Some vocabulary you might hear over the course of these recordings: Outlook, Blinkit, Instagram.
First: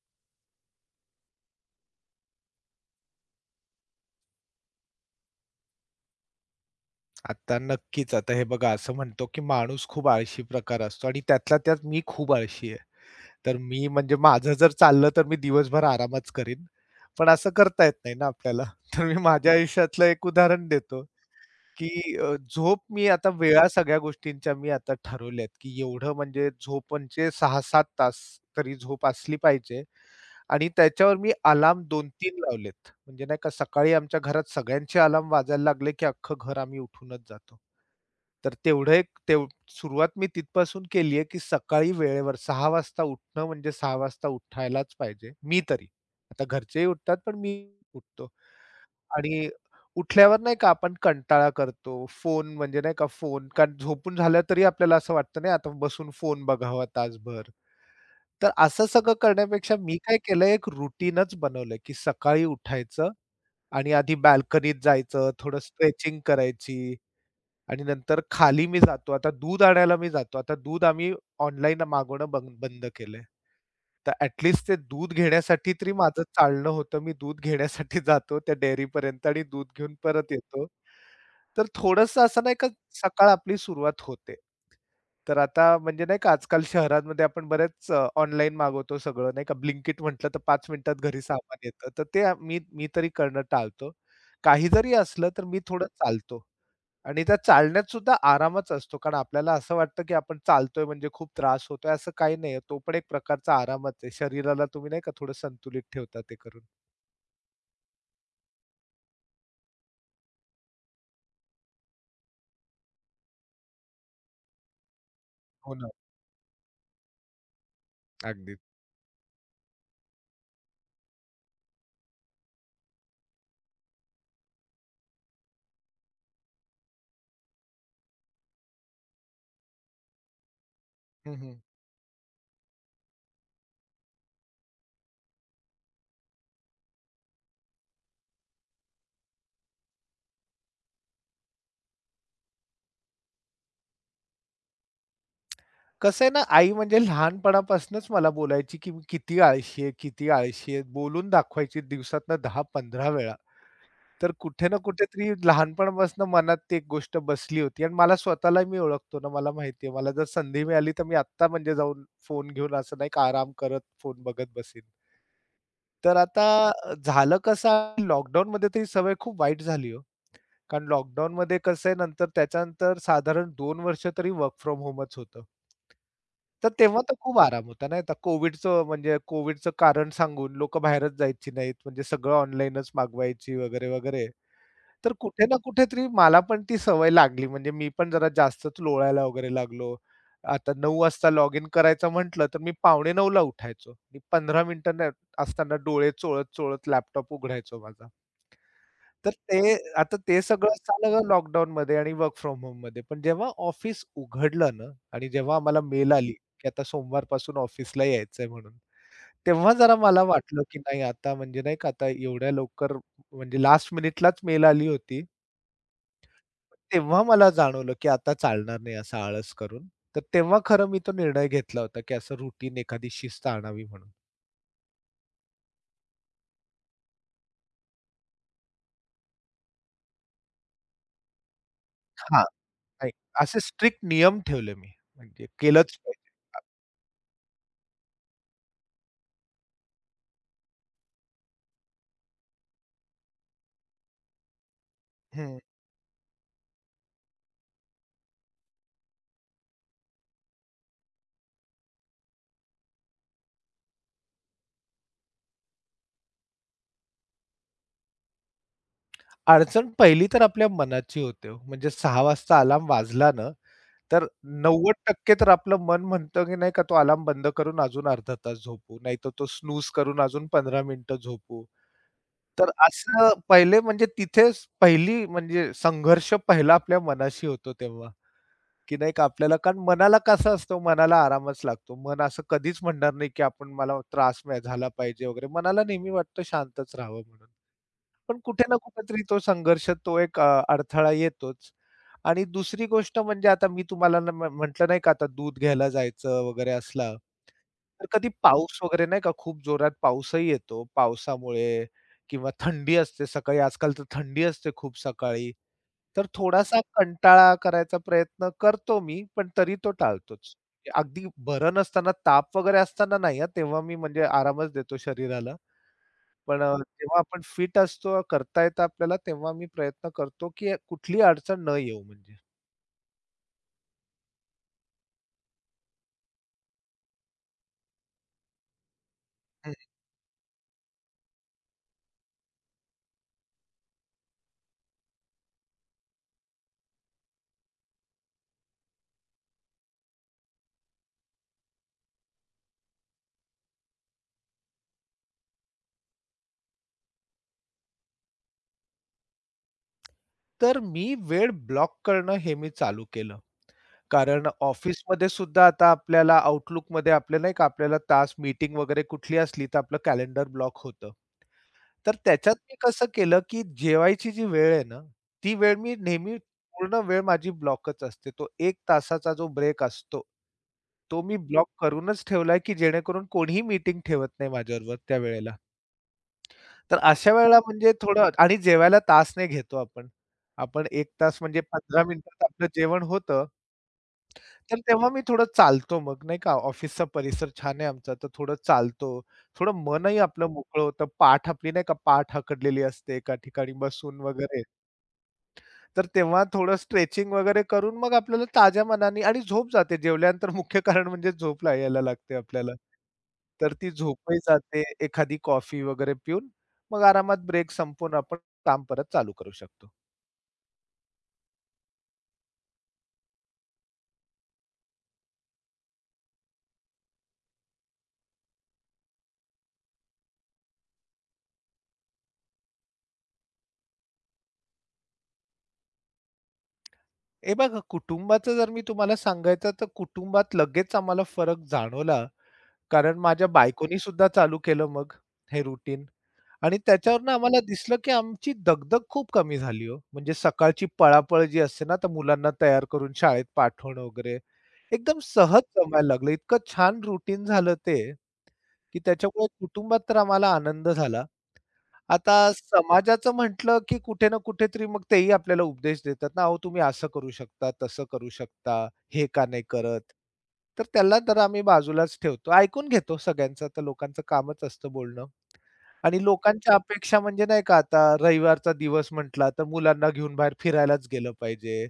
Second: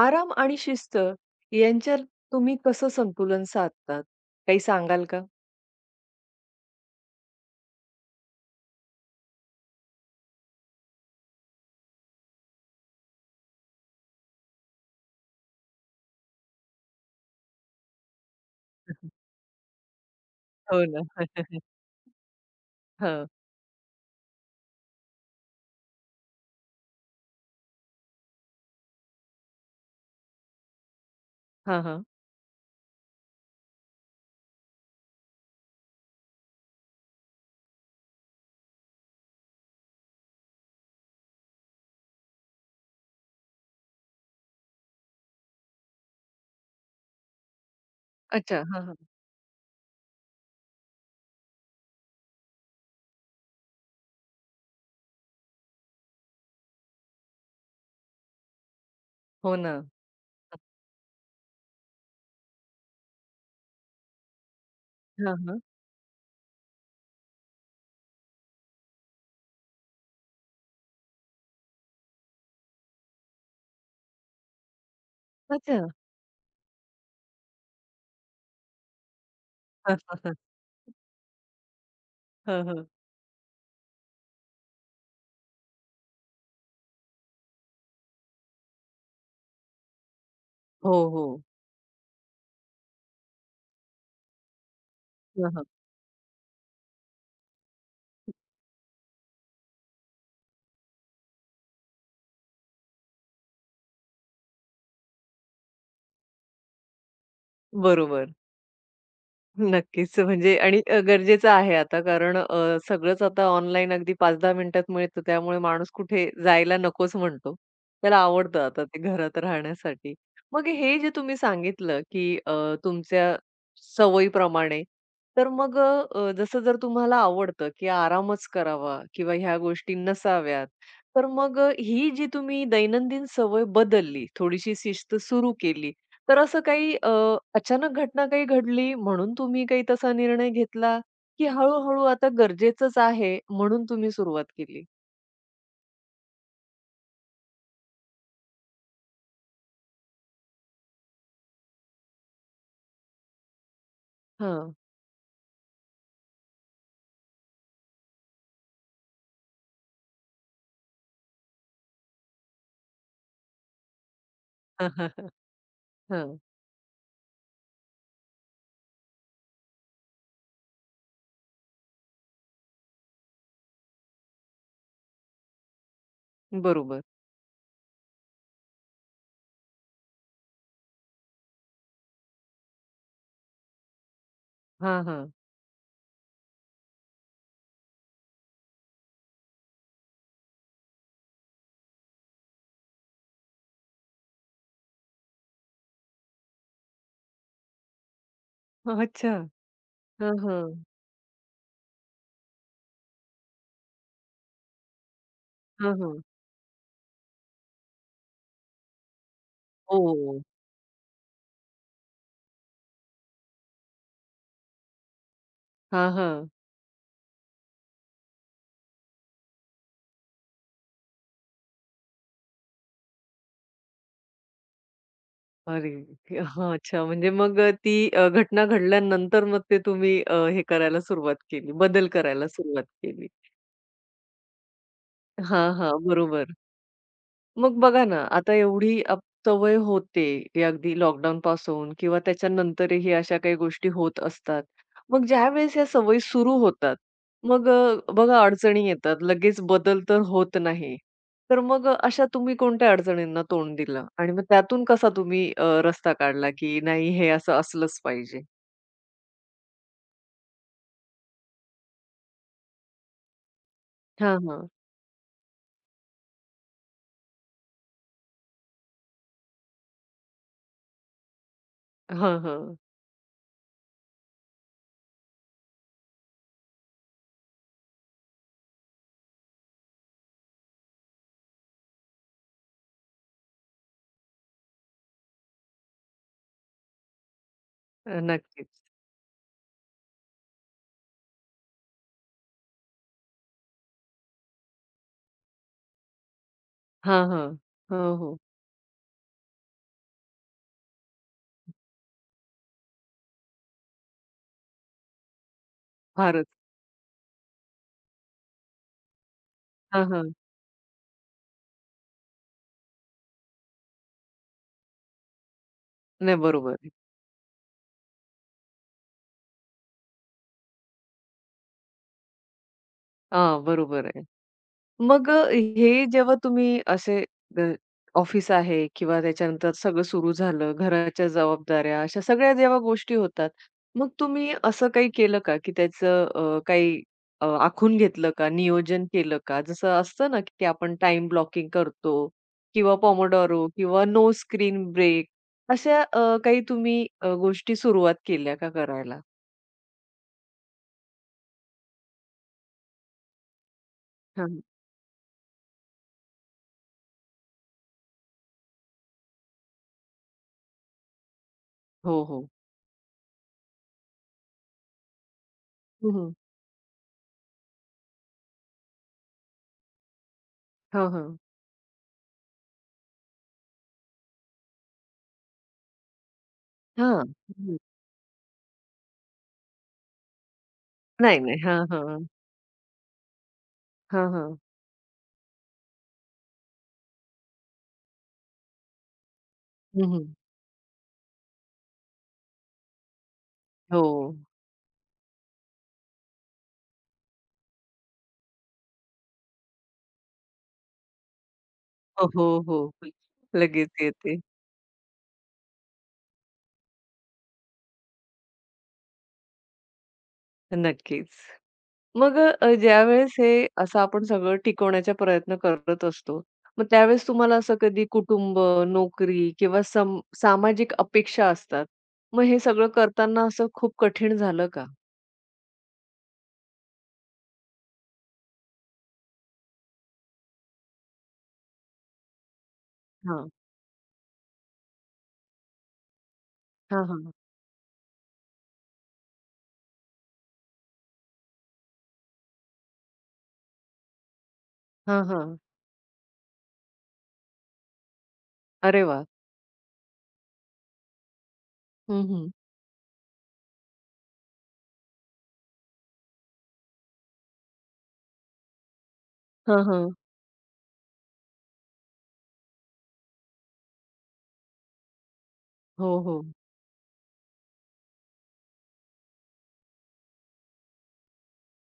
आराम आणि शिस्त यांच्यात तुम्ही कसं संतुलन साधतात? काही सांगाल का? आता नक्कीच. आता हे बघा असं म्हणतो, की माणूस खूप आळशी प्रकार असतो आणि त्यातल्या त्यात मी खूप आळशी आहे. तर मी म्हणजे माझं जर चाललं तर मी दिवसभर आरामच करीन. पण असं करता येत नाही ना आपल्याला. तर मी माझ्या आयुष्यातलं एक उदाहरण हो देतो. ना. की झोप मी हो. आता वेळा सगळ्या गोष्टींच्या मी आता ठरवल्यात, की एवढं म्हणजे झोप म्हणजे 6-7 तास तरी झोप असली पाहिजे आणि त्याच्यावर मी अलार्म हां, हां. 2-3 लावलेत. म्हणजे नाही का सकाळी आमच्या घरात सगळ्यांचे अलार्म वाजायला लागले, की अख्खं घर आम्ही उठूनच जातो. तर तेवढं एक सुरुवात मी तिथपासून केली आहे, की सकाळी वेळेवर 6 वाजता उठणं म्हणजे 6 वाजता उठायलाच पाहिजे, मी तरी. आता घरचेही उठतात, पण मी उठतो. अच्छा. हां, हां. आणि उठल्यावर नाही का आपण कंटाळा करतो. फोन म्हणजे नाही का फोन कारण झोपून झालं तरी आपल्याला असं वाटतं नाही आता बसून फोन बघावा तासभर. तर असं सगळं हो करण्यापेक्षा ना. मी काय केलं एक रुटीनच बनवलं, की सकाळी उठायचं आणि आधी बाल्कनीत जायचं, हां, थोडं हां. स्ट्रेचिंग करायची आणि नंतर खाली मी जातो. आता दूध आणायला मी जातो. आता दूध आम्ही ऑनलाईन मागवणं बंद बंद केलंय. तर ते दूध घेण्यासाठी अच्छा. तरी माझं चालणं होतं. मी दूध घेण्यासाठी जातो त्या डेअरीपर्यंत आणि दूध घेऊन परत येतो. तर थोडंसं असं नाही हां, हां, का हां. सकाळ आपली सुरुवात होते. तर आता म्हणजे नाही का आजकाल शहरांमध्ये आपण बरेच ऑनलाईन मागवतो सगळं नाही का. Blinkit म्हटलं तर पाच हो, मिनिटात घरी हो. सामान येतं. तर ते आ मी मी तरी करणं टाळतो. काही जरी असलं तर हां, मी हां. थोडं चालतो आणि त्या चालण्यात सुद्धा आरामच असतो. कारण आपल्याला असं वाटतं, की आपण चालतोय म्हणजे खूप त्रास होतोय असं काही नाहीये. तो पण एक प्रकारचा आरामच आहे. शरीराला तुम्ही नाही का थोडं संतुलित ठेवता ते करून. बरोबर. नक्कीच. म्हणजे आणि गरजेचं आहे आता कारण सगळंच आता ऑनलाईन अगदी 5-10 मिनिटात मिळतं. त्यामुळे हो ना. माणूस कुठे जायला नकोच म्हणतो. त्याला अगदी. आवडतं आता ते घरात राहण्यासाठी. मग हे जे तुम्ही सांगितलं, की तुमच्या सवयीप्रमाणे, तर मग जसं जर तुम्हाला आवडतं, की आरामच करावा किंवा ह्या गोष्टी नसाव्यात, तर मग ही जी तुम्ही दैनंदिन सवय बदलली, थोडीशी शिस्त सुरू केली, तर असं काही अचानक घटना काही घडली म्हणून तुम्ही काही तसा निर्णय घेतला, की हळू-हळू आता गरजेचंच आहे म्हणून तुम्ही सुरुवात केली? कसं आहे ना, आई म्हणजे लहानपणापासूनच मला बोलायची, की "मी किती आळशी आहे, किती आळशी आहे." बोलून दाखवायची दिवसातनं 10-15 वेळा. तर कुठे हां. ना कुठेतरी लहानपणापासून मनात ती एक गोष्ट बसली होती आणि मला स्वतःला मी ओळखतो ना, मला माहिती आहे. मला जर संधी मिळाली तर मी आत्ता म्हणजे जाऊन फोन घेऊन असं नाही का आराम करत फोन बघत बसेन. तर हां. आता झालं कसं लॉकडाऊनमध्ये तर ही सवय खूप वाईट झाली हो. कारण लॉकडाऊनमध्ये कसं आहे नंतर त्याच्यानंतर साधारण दोन वर्ष तरी वर्क फ्रॉम होमच होतं. तर तेव्हा बरोबर. तर खूप आराम होता नाही का. कोव्हिडचं म्हणजे कोव्हिडचं कारण सांगून लोकं बाहेरच जायची नाहीत. म्हणजे सगळं ऑनलाईनच मागवायची वगैरे, वगैरे. हां, तर हां. कुठे ना कुठेतरी मला पण ती सवय लागली. म्हणजे मी पण जरा जास्तच लोळायला वगैरे लागलो. आता 9:00 वाजता लॉग इन करायचं म्हटलं, तर मी 9:45ला उठायचो. मी 15 मिनिटं असताना डोळे चोळत, चोळत लॅपटॉप उघडायचो माझा. तर अच्छा. आता हां, ते सगळं हां. झालं लॉकडाऊनमध्ये आणि वर्क फ्रॉम होममध्ये. पण जेव्हा ऑफिस उघडलं ना आणि जेव्हा आम्हाला हां, मेल हां. आली, की आता सोमवारपासून ऑफिसला यायचंय म्हणून. तेव्हा जरा मला हो. वाटलं, की नाही आता म्हणजे नाही का आता एवढ्या लवकर म्हणजे लास्ट मिनिटलाच मेल आली होती. हां, हां. तेव्हा मला जाणवलं, की आता चालणार नाही असा आळस करून. तर तेव्हा खरं मी तो निर्णय घेतला होता, की असं रुटीन एखादी शिस्त आणावी म्हणून. अरे! हां, अच्छा. म्हणजे मग ती घटना घडल्यानंतर मग ते तुम्ही हे करायला सुरुवात केली, बदल हां, करायला सुरुवात नाही केली. असे स्ट्रिक्ट नियम ठेवले मी. म्हणजे हां, हां. केलंच पाहिजे. बरोबर. मग बघा ना, आता एवढी अप सवय होते, की अगदी लॉकडाऊनपासून किंवा त्याच्यानंतरही अशा काही गोष्टी होत असतात. मग हं. ज्यावेळेस या सवयी सुरू होतात, मग बघा अडचणी येतात. लगेच बदल तर होत नाही. तर मग अशा तुम्ही कोणत्या अडचणींना तोंड दिलं? आणि मग त्यातून कसा तुम्ही रस्ता काढला, की नाही हे असं असलंच पाहिजे? अडचण पहिली तर आपल्या मनाची होते हो. म्हणजे 6:00 वाजता अलार्म वाजला ना, तर हां, हां. 90% तर आपलं मन म्हणतं, की नाही का तो अलार्म बंद करून अजून अर्धा तास झोपू, नाहीतर तो स्नूज करून अजून 15 मिनिटं झोपू. हां, तर हां. असं पहिले म्हणजे तिथेच पहिली म्हणजे संघर्ष पहिला आपल्या मनाशी होतो तेव्हा, की नाही का आपल्याला कारण मनाला कसं असतं हो, मनाला आरामच लागतो. मन असं कधीच म्हणणार नाही, की आपण मला त्रास नाही झाला पाहिजे वगैरे. मनाला नेहमी वाटतं शांतच राहावं म्हणून. पण कुठे नक्कीच. ना कुठेतरी तो संघर्ष, तो एक अडथळा येतोच. आणि दुसरी गोष्ट म्हणजे आता मी तुम्हाला न म्ह म्हटलं नाही का आता दूध घ्यायला जायचं वगैरे असला, हां, हां. हो, तर कधी हो. पाऊस वगैरे नाही का खूप जोरात पाऊसही येतो. पावसामुळे किंवा थंडी असते सकाळी. आजकाल तर थंडी असते खूप सकाळी. तर फारच. थोडासा कंटाळा करायचा प्रयत्न करतो मी, पण तरी तो हां, हां. टाळतोच. अगदी बरं नसताना, ताप वगैरे असताना नाही हां, तेव्हा मी म्हणजे आरामच देतो शरीराला. नाही पण बरोबर आहे. जेव्हा आपण फिट असतो, करता येतं आपल्याला, तेव्हा मी प्रयत्न करतो, की कुठलीही अडचण न येऊ म्हणजे. हां, बरोबर आहे. मग हे जेव्हा तुम्ही असे अ, ऑफिस आहे किंवा त्याच्यानंतर हं. सगळं सुरू झालं, घराच्या जबाबदाऱ्या, अशा सगळ्या जेव्हा गोष्टी होतात, मग तुम्ही असं काही केलं का, की त्याचं काही आखून घेतलं का, नियोजन केलं का? जसं असतं ना, की आपण टाइम ब्लॉकिंग करतो किंवा पोमोडोरो किंवा नो स्क्रीन ब्रेक अशा काही तुम्ही गोष्टी सुरुवात केल्या का करायला? तर मी वेळ ब्लॉक करणं हे मी चालू केलं. कारण हां. ऑफिसमध्ये सुद्धा आता आपल्याला Outlookमध्ये आपल्याला नाही का आपल्याला तास मीटिंग वगैरे कुठली असली, तर आपलं कॅलेंडर ब्लॉक होतं. तर हो, हो. त्याच्यात मी कसं केलं, की जेवायची जी वेळ आहे ना, ती वेळ मी हं, हं. नेहमी पूर्ण वेळ माझी ब्लॉकच असते. तो एक तासाचा जो ब्रेक असतो, हां, तो मी हां. ब्लॉक करूनच ठेवलाय, की जेणेकरून कोणीही मीटिंग ठेवत नाही माझ्याबरोबर त्या वेळेला. तर हां. अशा वेळेला हं. म्हणजे थोडं आणि जेवायला तास नाही घेतो आपण. आपण एक तास नाही, नाही. म्हणजे हां, 15 हां. मिनिटात आपलं जेवण होतं. हां, हां. तर तेव्हा मी थोडं चालतो मग नाही का. ऑफिसचा परिसर छान आहे आमचा, तर थोडं चालतो. थोडं हं, मनही हं. आपलं मोकळं होतं. पाठ आपली नाही का पाठ हकडलेली असते एका ठिकाणी हो. बसून वगैरे. तर तेव्हा थोडं स्ट्रेचिंग वगैरे करून मग आपल्याला ताज्या मनाने आणि झोप जाते जेवल्यानंतर मुख्य कारण म्हणजे झोप ला यायला हो, लागते हो, आपल्याला. हो. तर ती लगेच येते. झोपही जाते, एखादी कॉफी वगैरे पिऊन मग आरामात ब्रेक संपवून आपण काम परत चालू करू शकतो. नक्कीच. मग ज्यावेळेस हे असं आपण सगळं टिकवण्याचा प्रयत्न करत असतो, मग त्यावेळेस तुम्हाला असं कधी कुटुंब, नोकरी किंवा सम सामाजिक अपेक्षा असतात. मग हे सगळं करताना असं खूप कठीण झालं का? हे बघा कुटुंबाचं जर मी तुम्हाला सांगायचं तर कुटुंबात लगेच आम्हाला फरक जाणवला कारण माझ्या हां. बायकोनी सुद्धा चालू केलं मग हे रुटीन. आणि हां, हां. त्याच्यावरनं आम्हाला दिसलं, की आमची दगदग खूप कमी झाली हो. म्हणजे सकाळची पळापळ जी असते ना, तर मुलांना तयार करून शाळेत पाठवणं वगैरे, एकदम हां, हां. सहज जमायला लागलं. इतकं छान रुटीन झालं ते, की अरे वाह! त्याच्यामुळे कुटुंबात तर आम्हाला आनंद झाला. हं, आता हं. समाजाचं म्हटलं, की कुठे ना कुठेतरी मग तेही आपल्याला उपदेश देतात ना, "अहो, तुम्ही असं करू शकता, तसं करू शकता, हे का नाही हां, करत?" हां. तर त्याला तर आम्ही बाजूलाच ठेवतो. ऐकून घेतो सगळ्यांचं. आता लोकांचं कामच असतं बोलणं हो, आणि हो. लोकांच्या अपेक्षा म्हणजे नाही का, आता रविवारचा दिवस म्हटला, तर मुलांना घेऊन बाहेर फिरायलाच गेलं पाहिजे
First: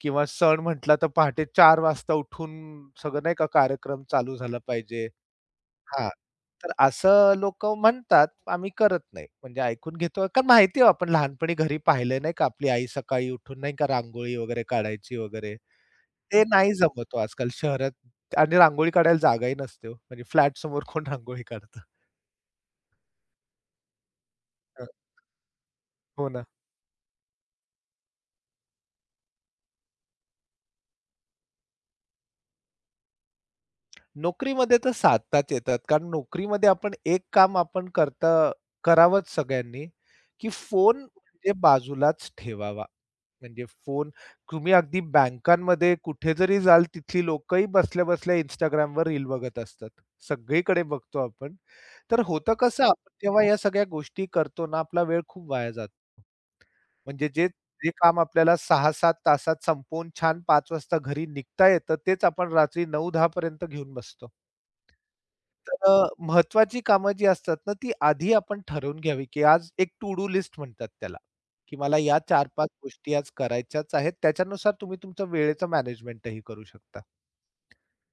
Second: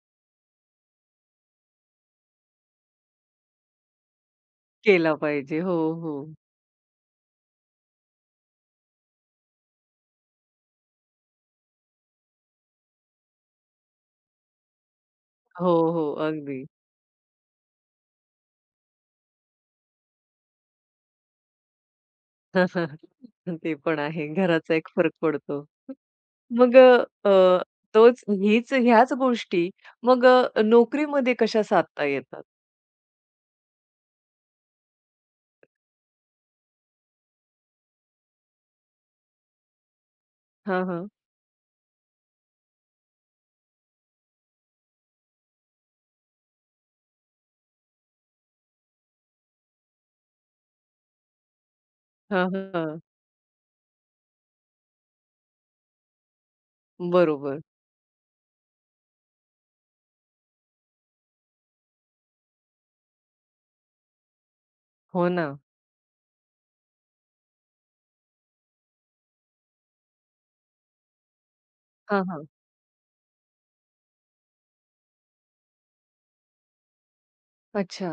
किंवा सण म्हटला, तर पहाटे 4 वाजता उठून सगळं नाही का कार्यक्रम चालू झाला पाहिजे. केला पाहिजे. हो, हां. हो. तर असं लोकं म्हणतात, आम्ही करत नाही. म्हणजे ऐकून घेतो. कारण माहिती आहे आपण लहानपणी घरी पाहिले नाही का, आपली आई सकाळी उठून नाही का रांगोळी वगैरे काढायची वगैरे. हो, हो. ते अगदी. नाही जमत हो आजकाल शहरात आणि रांगोळी काढायला जागाही नसते हो. म्हणजे फ्लॅटसमोर कोण रांगोळी काढतं? ते पण आहे. घराचा हं. एक फरक पडतो. हो ना. मग तोच हीच ह्याच गोष्टी मग नोकरीमध्ये कशा साधता येतात? नोकरीमध्ये तर साधताच येतात. कारण नोकरीमध्ये आपण एक काम आपण करता करावंच सगळ्यांनी, की हां, फोन हां. म्हणजे बाजूलाच ठेवावा. म्हणजे फोन तुम्ही अगदी बँकांमध्ये कुठे जरी जाल, तिथली लोकही बसल्या-बसल्या Instagramवर रील बघत असतात. सगळीकडे बघतो आपण. तर हां, होतं कसं, हां. आपण जेव्हा या सगळ्या गोष्टी करतो ना, आपला वेळ खूप वाया जातो. म्हणजे जे बरोबर. जे काम आपल्याला 6-7 तासात संपवून छान 5 वाजता घरी निघता येतं, तेच आपण रात्री 9-10 पर्यंत घेऊन बसतो. हो ना. तर महत्त्वाची कामं जी असतात ना, ती आधी आपण ठरवून घ्यावी, की आज एक टू डू लिस्ट म्हणतात त्याला, की मला या हां, हां. चार 5 गोष्टी आज करायच्याच आहेत. त्याच्यानुसार तुम्ही तुमचं वेळेचं मॅनेजमेंटही करू शकता. अच्छा.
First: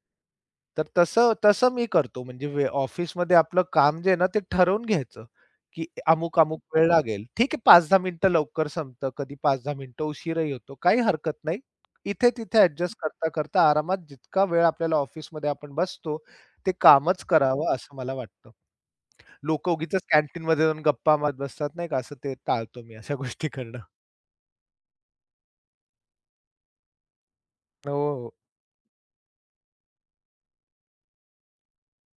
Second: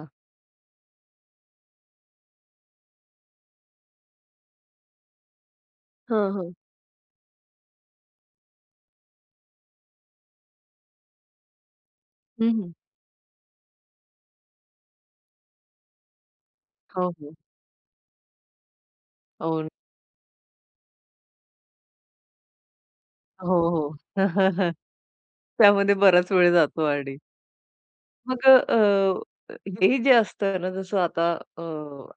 तर तसं तसं मी करतो. म्हणजे ऑफिसमध्ये आपलं काम जे आहे ना, ते ठरवून घ्यायचं, की हां, हां. अमुक-अमुक वेळ लागेल. ठीक आहे 5-10 मिनिटं लवकर संपतं, कधी 5-10 मिनिटं उशीरही होतो. काही हरकत नाही. हं, इथे-तिथे हं. ॲडजस्ट करता-करता आरामात जितका वेळ आपल्याला ऑफिसमध्ये आपण बसतो, ते हो, कामच हो. करावं असं मला वाटतं. हो, लोकं उगीचच कॅन्टीनमध्ये जाऊन गप्पा मारत बसतात नाही का, असं ते टाळतो मी अशा गोष्टी हो, करणं. हो. त्यामध्ये बराच वेळ जातो आणि हो, मग हे जे असतं ना, जसं आता अ,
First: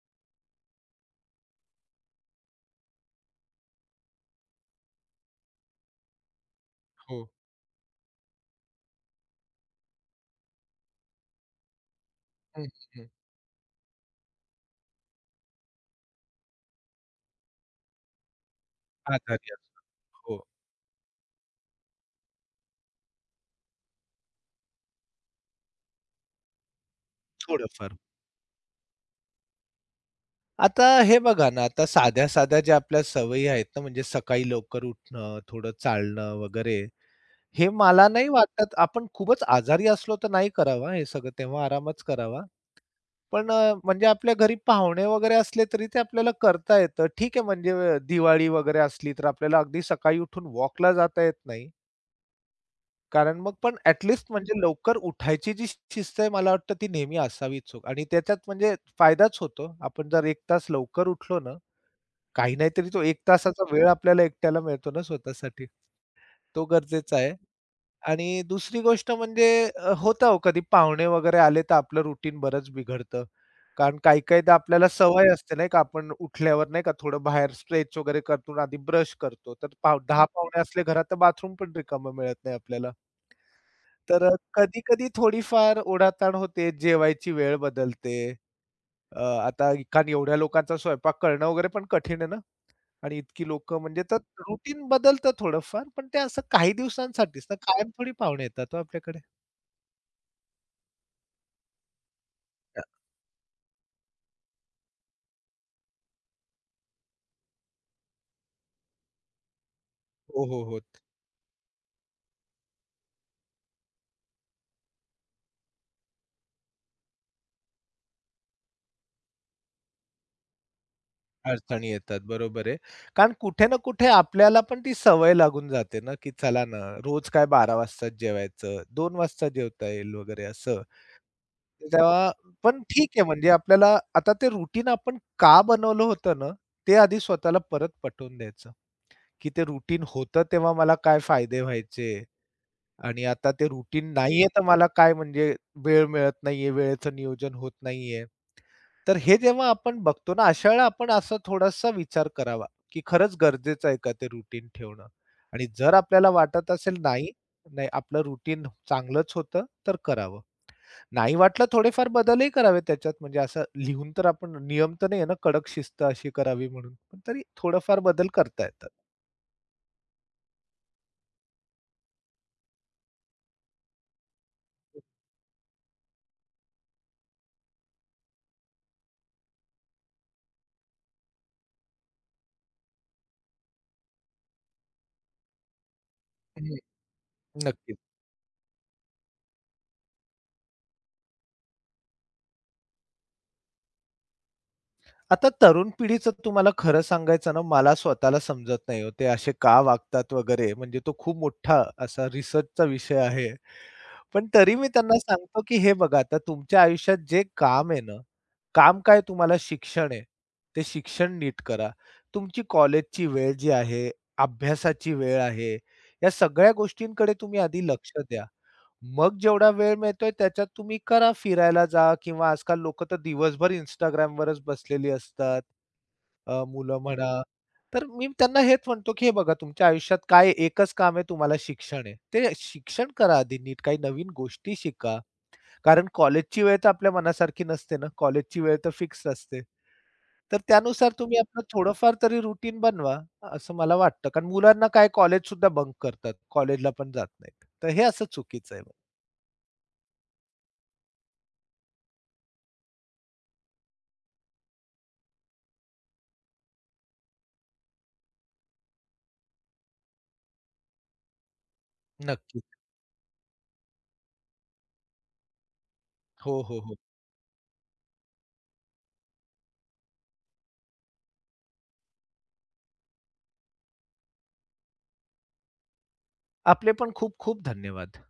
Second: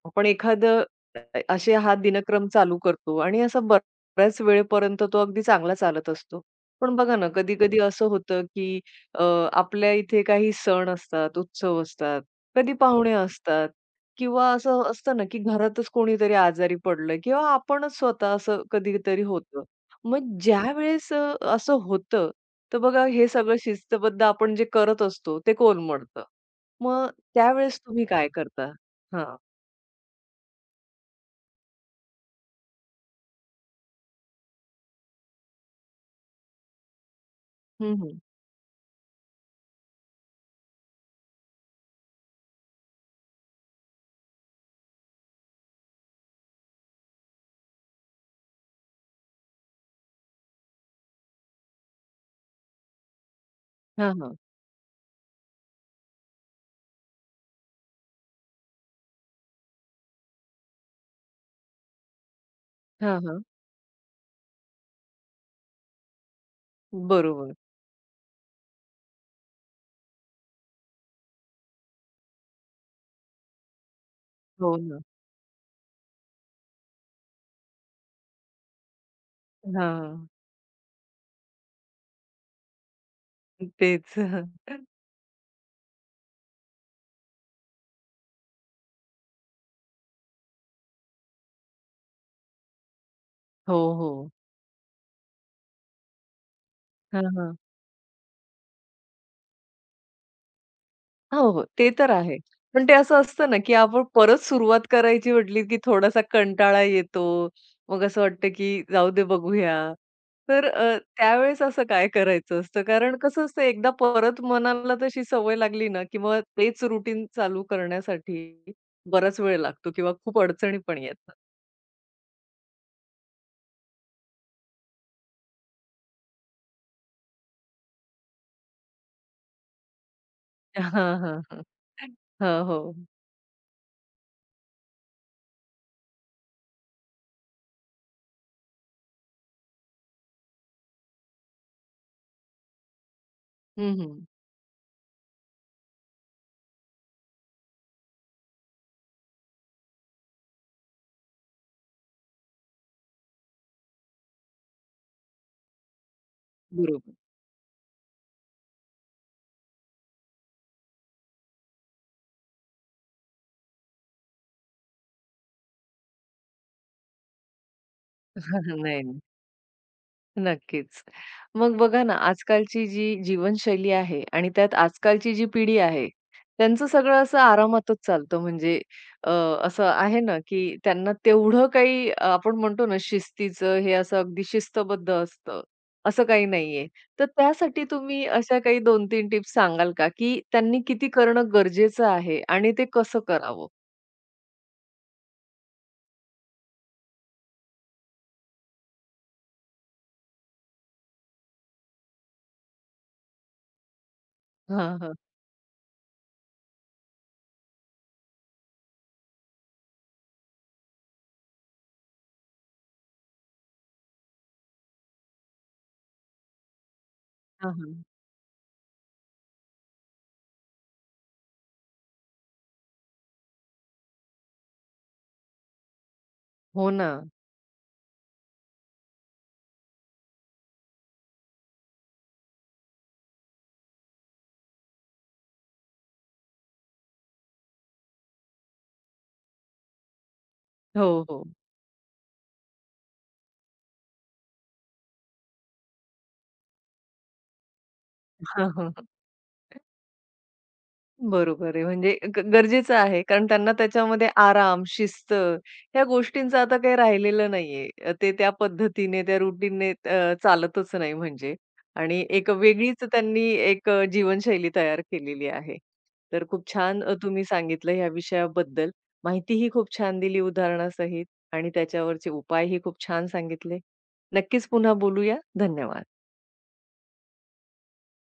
आपण एखादं असे हा दिनक्रम चालू करतो आणि असा बऱ्याच वेळेपर्यंत तो अगदी चांगला चालत असतो. पण बघा हो. ना, कधी-कधी असं होतं, की अ, आपल्या इथे काही सण असतात, उत्सव असतात, हं, कधी हं. पाहुणे असतात किंवा असं असतं ना, की घरातच कोणीतरी आजारी पडलं किंवा आपणच स्वतः असं कधीतरी आजारी होतं. असतो. मग हो, ज्यावेळेस असं होतं, तर बघा हे सगळं शिस्तबद्ध आपण जे करत असतो ते कोलमडतं. मग त्यावेळेस थोडंफार. तुम्ही काय करता? हां. आता हे बघा ना, आता साध्या-साध्या ज्या आपल्या सवयी आहेत ना, म्हणजे सकाळी लवकर उठणं, थोडं चालणं वगैरे, हे हं, मला हं. नाही वाटत आपण खूपच आजारी असलो तर नाही करावा हे सगळं, तेव्हा आरामच करावा. पण म्हणजे आपल्या घरी पाहुणे वगैरे असले तरी ते आपल्याला करता येतं. ठीक आहे, म्हणजे दिवाळी वगैरे असली तर आपल्याला अगदी सकाळी उठून वॉकला जाता येत नाही. कारण मग पण हां, ॲटलीस्ट हां. म्हणजे लवकर उठायची जी शिस्त आहे मला वाटतं ती नेहमी असावीच हो आणि त्याच्यात म्हणजे फायदाच होतो. आपण जर 1 तास लवकर उठलो ना काही नाहीतरी तो हां, 1 हां. तासाचा वेळ आपल्याला एकट्याला मिळतो ना स्वतःसाठी. तो गरजेचा आहे बरोबर. आणि दुसरी गोष्ट म्हणजे होतं हो कधी पाहुणे वगैरे आले तर आपलं रुटीन बरंच बिघडतं. कारण काही-काहीदा हो आपल्याला ना. सवय असते नाही का आपण उठल्यावर नाही का थोडं बाहेर स्ट्रेच वगैरे करतो आणि आधी ब्रश करतो. तर पाव 10 हां. पाहुणे असले घरात तर बाथरूम पण रिकामं मिळत नाही आपल्याला. तेच. तर कधी-कधी थोडीफार ओढाताण होते, जेवायची वेळ बदलते. अ, आता कारण एवढ्या लोकांचा स्वयंपाक करणं वगैरे पण कठीण आहे ना. आणि इतकी हो, लोकं म्हणजे तर हो. रुटीन बदलतं थोडंफार, पण ते असं काही हां, दिवसांसाठीच ना, हां. कायम थोडी पाहुणे येतात हो आपल्याकडे. हो, हो. ते तर आहे. अ, पण ते असं असतं ना, की आपण परत सुरुवात करायची म्हटली, की थोडासा कंटाळा येतो. मग असं वाटतं, की जाऊ दे बघूया. हो, हो, तर हो. त्यावेळेस असं काय करायचं असतं? कारण कसं असतं एकदा परत मनाला तशी सवय लागली ना, की मग तेच रुटीन चालू करण्यासाठी बराच वेळ लागतो किंवा खूप अडचणी पण येतात. अडचणी येतात, बरोबर आहे. कारण कुठे ना कुठे आपल्याला पण ती सवय लागून जाते ना, की चला ना, रोज काय 12 वाजताच जेवायचं, 2 वाजता जेवता येईल वगैरे असं. हां, हां, हां. तेव्हा हो, पण हो. ठीक आहे म्हणजे आपल्याला आता ते रुटीन आपण का बनवलं होतं ना, ते आधी स्वतःला परत पटवून द्यायचं, की ते रुटीन होतं तेव्हा मला काय फायदे व्हायचे. आणि आता ते हं, रुटीन हं. नाहीये तर मला काय म्हणजे वेळ मिळत नाहीये, वेळेचं नियोजन होत नाहीये. तर हे जेव्हा आपण बघतो ना, अशा वेळेला आपण असा थोडासा विचार करावा, की खरंच गरजेचं आहे का ते रुटीन ठेवणं? आणि जर आपल्याला वाटत असेल बरोबर. नाही, नाही आपलं रुटीन चांगलंच होतं, तर करावं. नाही वाटलं थोडेफार बदलही करावे त्याच्यात म्हणजे असं लिहून तर आपण नियम तर नाही आहे ना, कडक शिस्त अशी करावी म्हणून. पण तरी थोडंफार बदल करता येतात. नाही. नक्कीच. मग बघा ना, आजकालची जी जीवनशैली आहे आणि त्यात आजकालची जी पिढी आहे, त्यांचं सगळं असं आरामातच चालतं. म्हणजे अ, असं आहे ना, की त्यांना तेवढं काही आपण म्हणतो ना, शिस्तीचं हे असं अगदी शिस्तबद्ध असतं, असं काही हं, नाहीये. तर त्यासाठी नक्कीच. तुम्ही अशा काही 2-3 टिप्स सांगाल का, की त्यांनी किती करणं गरजेचं आहे आणि ते कसं करावं? आता तरुण पिढीचं तुम्हाला खरं सांगायचं ना, मला स्वतःला समजत नाही हो. ते असे का वागतात वगैरे, म्हणजे तो खूप मोठा असा रिसर्चचा विषय आहे. पण तरी मी हां, हां. त्यांना सांगतो, की हे बघा आता तुमच्या आयुष्यात जे काम आहे ना, काम काय तुम्हाला शिक्षण आहे, ते शिक्षण नीट करा. तुमची कॉलेजची वेळ जी आहे, अभ्यासाची वेळ आहे, या सगळ्या गोष्टींकडे तुम्ही हां, आधी हां. लक्ष द्या. मग जेवढा वेळ मिळतोय त्याच्यात तुम्ही करा, फिरायला जा किंवा आजकाल लोकं तर दिवसभर Instagramवरच बसलेली असतात. हो मुलं ना. म्हणा. तर मी त्यांना हेच म्हणतो, की हे बघा तुमच्या आयुष्यात काय एकच काम आहे तुम्हाला शिक्षण आहे. ते शिक्षण करा आधी नीट. काही नवीन गोष्टी शिका. कारण कॉलेजची वेळ तर आपल्या मनासारखी नसते ना. कॉलेजची वेळ तर फिक्स असते. तर हो, त्यानुसार तुम्ही हो. आपलं थोडंफार तरी रुटीन बनवा, असं मला वाटतं. कारण मुलांना काय कॉलेज सुद्धा बंक करतात. कॉलेजला पण जात नाहीत. तर हे असं चुकीचं आहे. बरोबर आहे. म्हणजे ग गरजेचं आहे. कारण त्यांना त्याच्यामध्ये आराम, शिस्त ह्या गोष्टींचं आता काही राहिलेलं नाहीये. ते त्या पद्धतीने, त्या रूटीनने चालतच नाही म्हणजे आणि एक नक्कीच. वेगळीच त्यांनी एक जीवनशैली तयार केलेली आहे. तर हो, खूप हो, हो. छान तुम्ही सांगितलं ह्या विषयाबद्दल. माहितीही खूप छान दिली उदाहरणासहित आणि त्याच्यावरचे उपायही खूप छान सांगितले. नक्कीच पुन्हा बोलूया. धन्यवाद. आपले पण खूप खूप धन्यवाद.